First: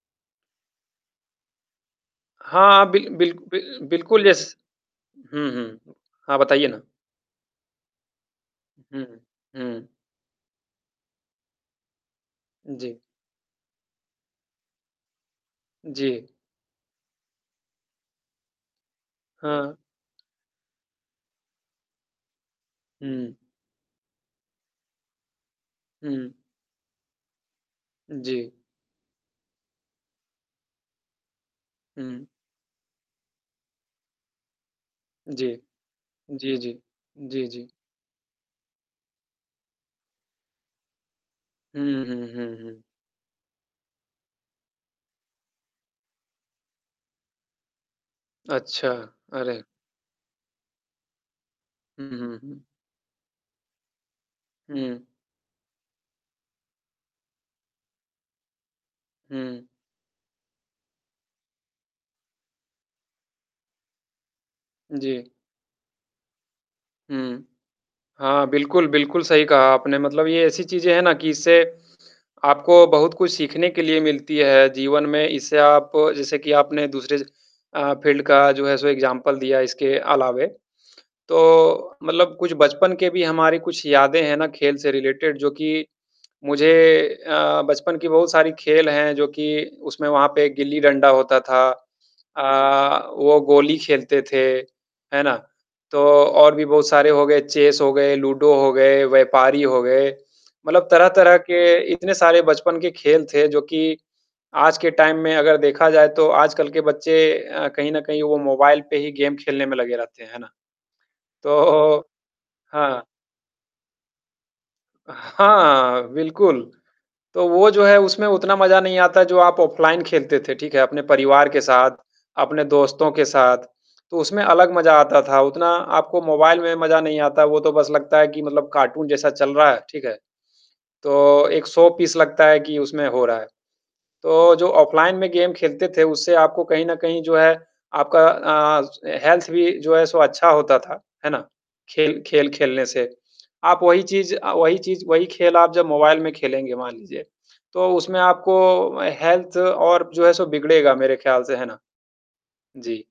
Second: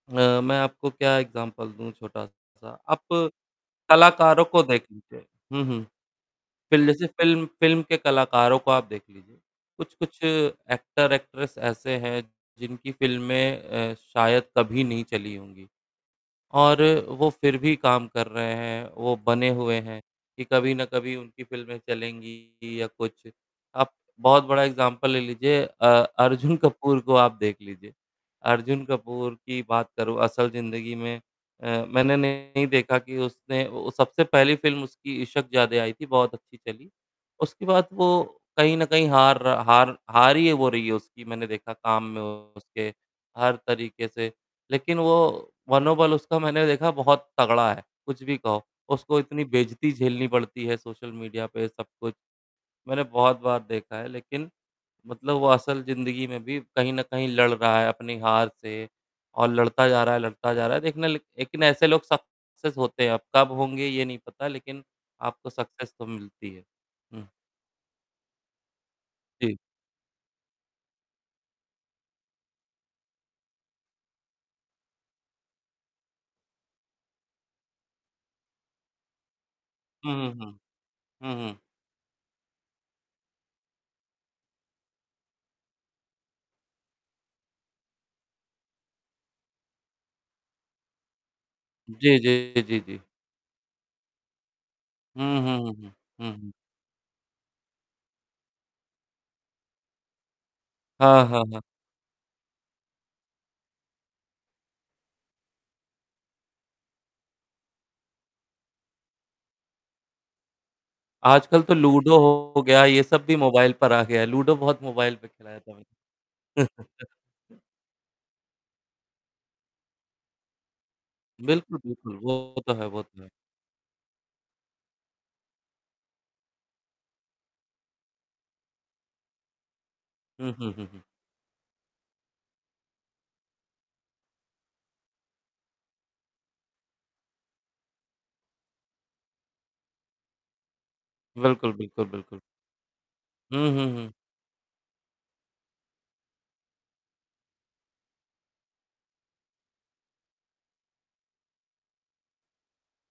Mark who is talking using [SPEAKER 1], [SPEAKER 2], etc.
[SPEAKER 1] अ, मैं आपको क्या एग्ज़ाम्पल दूँ छोटा-सा,
[SPEAKER 2] हाँ,
[SPEAKER 1] आप
[SPEAKER 2] बिल बिल बिल बिल्कुल
[SPEAKER 1] कलाकारों
[SPEAKER 2] यस।
[SPEAKER 1] को देख लीजिए।
[SPEAKER 2] हुँ,
[SPEAKER 1] हुँ, हुँ।
[SPEAKER 2] हुँ। हाँ, बताइये ना।
[SPEAKER 1] [unintelligible] फ़िल्म फ़िल्म के कलाकारों को आप
[SPEAKER 2] उ,
[SPEAKER 1] देख
[SPEAKER 2] हुँ,
[SPEAKER 1] लीजिए।
[SPEAKER 2] हुँ।
[SPEAKER 1] कुछ-कुछ एक्टर एक्ट्रेस ऐसे हैं जिनकी
[SPEAKER 2] जी।
[SPEAKER 1] फ़िल्में अ, शायद कभी नहीं चली होंगी
[SPEAKER 2] जी।
[SPEAKER 1] और वो फिर भी काम कर रहे है, वो बने
[SPEAKER 2] हाँ।
[SPEAKER 1] हुए है कि कभी ना कभी उनकी फ़िल्में चलेंगी या कुछ
[SPEAKER 2] हुँ।
[SPEAKER 1] आप बहुत बड़ा एग्ज़ाम्पल ले लीजिए अ,
[SPEAKER 2] हुँ।
[SPEAKER 1] अर्जुन कपूर को आप देख लीजिये।
[SPEAKER 2] जी।
[SPEAKER 1] अर्जुन कपूर की बात करूँ, असल जिंदगी में अ, मैंने
[SPEAKER 2] हुँ।
[SPEAKER 1] नहीं देखा कि उसने ओ सबसे पहली फ़िल्म उसकी
[SPEAKER 2] जी,
[SPEAKER 1] इशकजादे आई थी बहुत
[SPEAKER 2] जी,
[SPEAKER 1] अच्छी
[SPEAKER 2] जी,
[SPEAKER 1] चली।
[SPEAKER 2] जी,
[SPEAKER 1] उसके
[SPEAKER 2] जी।
[SPEAKER 1] बाद वो कहीं न कहीं हार रहा हार हार ही है वो रही हो रही है उसकी मैंने देखा
[SPEAKER 2] हुँ,
[SPEAKER 1] काम में
[SPEAKER 2] हुँ, हुँ, हुँ।
[SPEAKER 1] उसके, हर तरीके से। लेकिन वो मनोबल उसका मैंने देखा बहुत तगड़ा है, कुछ भी कहो
[SPEAKER 2] अच्छा,
[SPEAKER 1] उसको इतनी
[SPEAKER 2] अरे!
[SPEAKER 1] बेइज्जती झेलनी पड़ती है सोशल मीडिया पे सब
[SPEAKER 2] हुँ,
[SPEAKER 1] कुछ।
[SPEAKER 2] हुँ, हुँ।
[SPEAKER 1] मैंने बहुत बार देखा है लेकिन
[SPEAKER 2] हुँ।
[SPEAKER 1] मतलब वो असल जिंदगी में भी कहीं न कहीं लड़ रहा है अपनी हार से और
[SPEAKER 2] हुँ।
[SPEAKER 1] लड़ता जा रहा है लड़ता जा रहा है। देखना लेक लेकिन ऐसे लोग सक्सेस होते हैं अब कब होंगे ये नहीं पता लेकिन
[SPEAKER 2] जी।
[SPEAKER 1] आपको सक्सेस तो मिलती है।
[SPEAKER 2] हुँ। हाँ, बिल्कुल, बिल्कुल सही
[SPEAKER 1] जी।
[SPEAKER 2] कहा आपने। मतलब ये ऐसी चीज़ें है ना कि इससे आपको बहुत कुछ सीखने के लिए मिलती है जीवन में इससे आप जैसे कि आपने दूसरे अ, फ़ील्ड का जो है सो एग्ज़ाम्पल दिया इसके
[SPEAKER 1] हुँ, हुँ,
[SPEAKER 2] अलावे।
[SPEAKER 1] हुँ। हुँ,
[SPEAKER 2] तो
[SPEAKER 1] हुँ।
[SPEAKER 2] मतलब कुछ बचपन के भी हमारे कुछ यादें हैं ना खेल से रिलेटेड जो कि मुझे अ, बचपन की बहुत सारी खेल हैं जो कि उसमें वहाँ पे गिल्ली-डंडा होता था।
[SPEAKER 1] जी, जी, जी, जी।
[SPEAKER 2] अ, वो गोली खेलते थे। है ना?
[SPEAKER 1] हुँ, हुँ, हुँ, हुँ।
[SPEAKER 2] तो
[SPEAKER 1] हुँ, हुँ।
[SPEAKER 2] और भी बहुत सारे हो गए, चेस हो गए, लूडो हो गए, व्यापारी हो गए। मतलब
[SPEAKER 1] हाँ,
[SPEAKER 2] तरह-तरह
[SPEAKER 1] हाँ,
[SPEAKER 2] के
[SPEAKER 1] हाँ।
[SPEAKER 2] इतने सारे बचपन के खेल थे जो कि आज के टाइम में अगर देखा जाए तो आजकल के बच्चे अ, कहीं न कहीं वो मोबाइल पे ही गेम खेलने में लगे रहते हैं। है ना?
[SPEAKER 1] आजकल तो
[SPEAKER 2] तो
[SPEAKER 1] लूडो हो गया ये
[SPEAKER 2] हाँ।
[SPEAKER 1] सब भी मोबाइल पर आ गया है लूडो बहुत मोबाइल पर खिलाया था हमें।
[SPEAKER 2] हाँ, बिल्कुल। तो वो जो है उसमें उतना मजा नहीं आता जो आप ऑफलाइन खेलते थे, ठीक है। अपने परिवार के
[SPEAKER 1] बिल्कुल,
[SPEAKER 2] साथ,
[SPEAKER 1] बिल्कुल। वो
[SPEAKER 2] अपने
[SPEAKER 1] तो है वो
[SPEAKER 2] दोस्तों
[SPEAKER 1] तो
[SPEAKER 2] के
[SPEAKER 1] है।
[SPEAKER 2] साथ। तो उसमें अलग मज़ा आता था। उतना आपको मोबाइल में मज़ा नहीं आता। वो तो बस लगता है कि मतलब कार्टून जैसा चल रहा है। ठीक है।
[SPEAKER 1] हुँ, हुँ, हुँ, हुँ।
[SPEAKER 2] तो एक शो-पीस लगता है कि उसमें हो रहा है। तो जो ऑफलाइन में गेम खेलते थे, उससे आपको कहीं न कहीं जो है आपका अ, हेल्थ भी जो है सो अच्छा होता था। है ना?
[SPEAKER 1] बिल्कुल, बिल्कुल,
[SPEAKER 2] खेल
[SPEAKER 1] बिल्कुल।
[SPEAKER 2] खेल खेलने से।
[SPEAKER 1] हुँ,
[SPEAKER 2] आप
[SPEAKER 1] हुँ,
[SPEAKER 2] वही
[SPEAKER 1] हुँ।
[SPEAKER 2] चीज़ अ, वही चीज़, वही खेल आप जब मोबाइल में खेलेंगे मान लीजिए। तो उसमें आपको हेल्थ और जो है सो बिगड़ेगा मेरे ख्याल से, है ना? जी।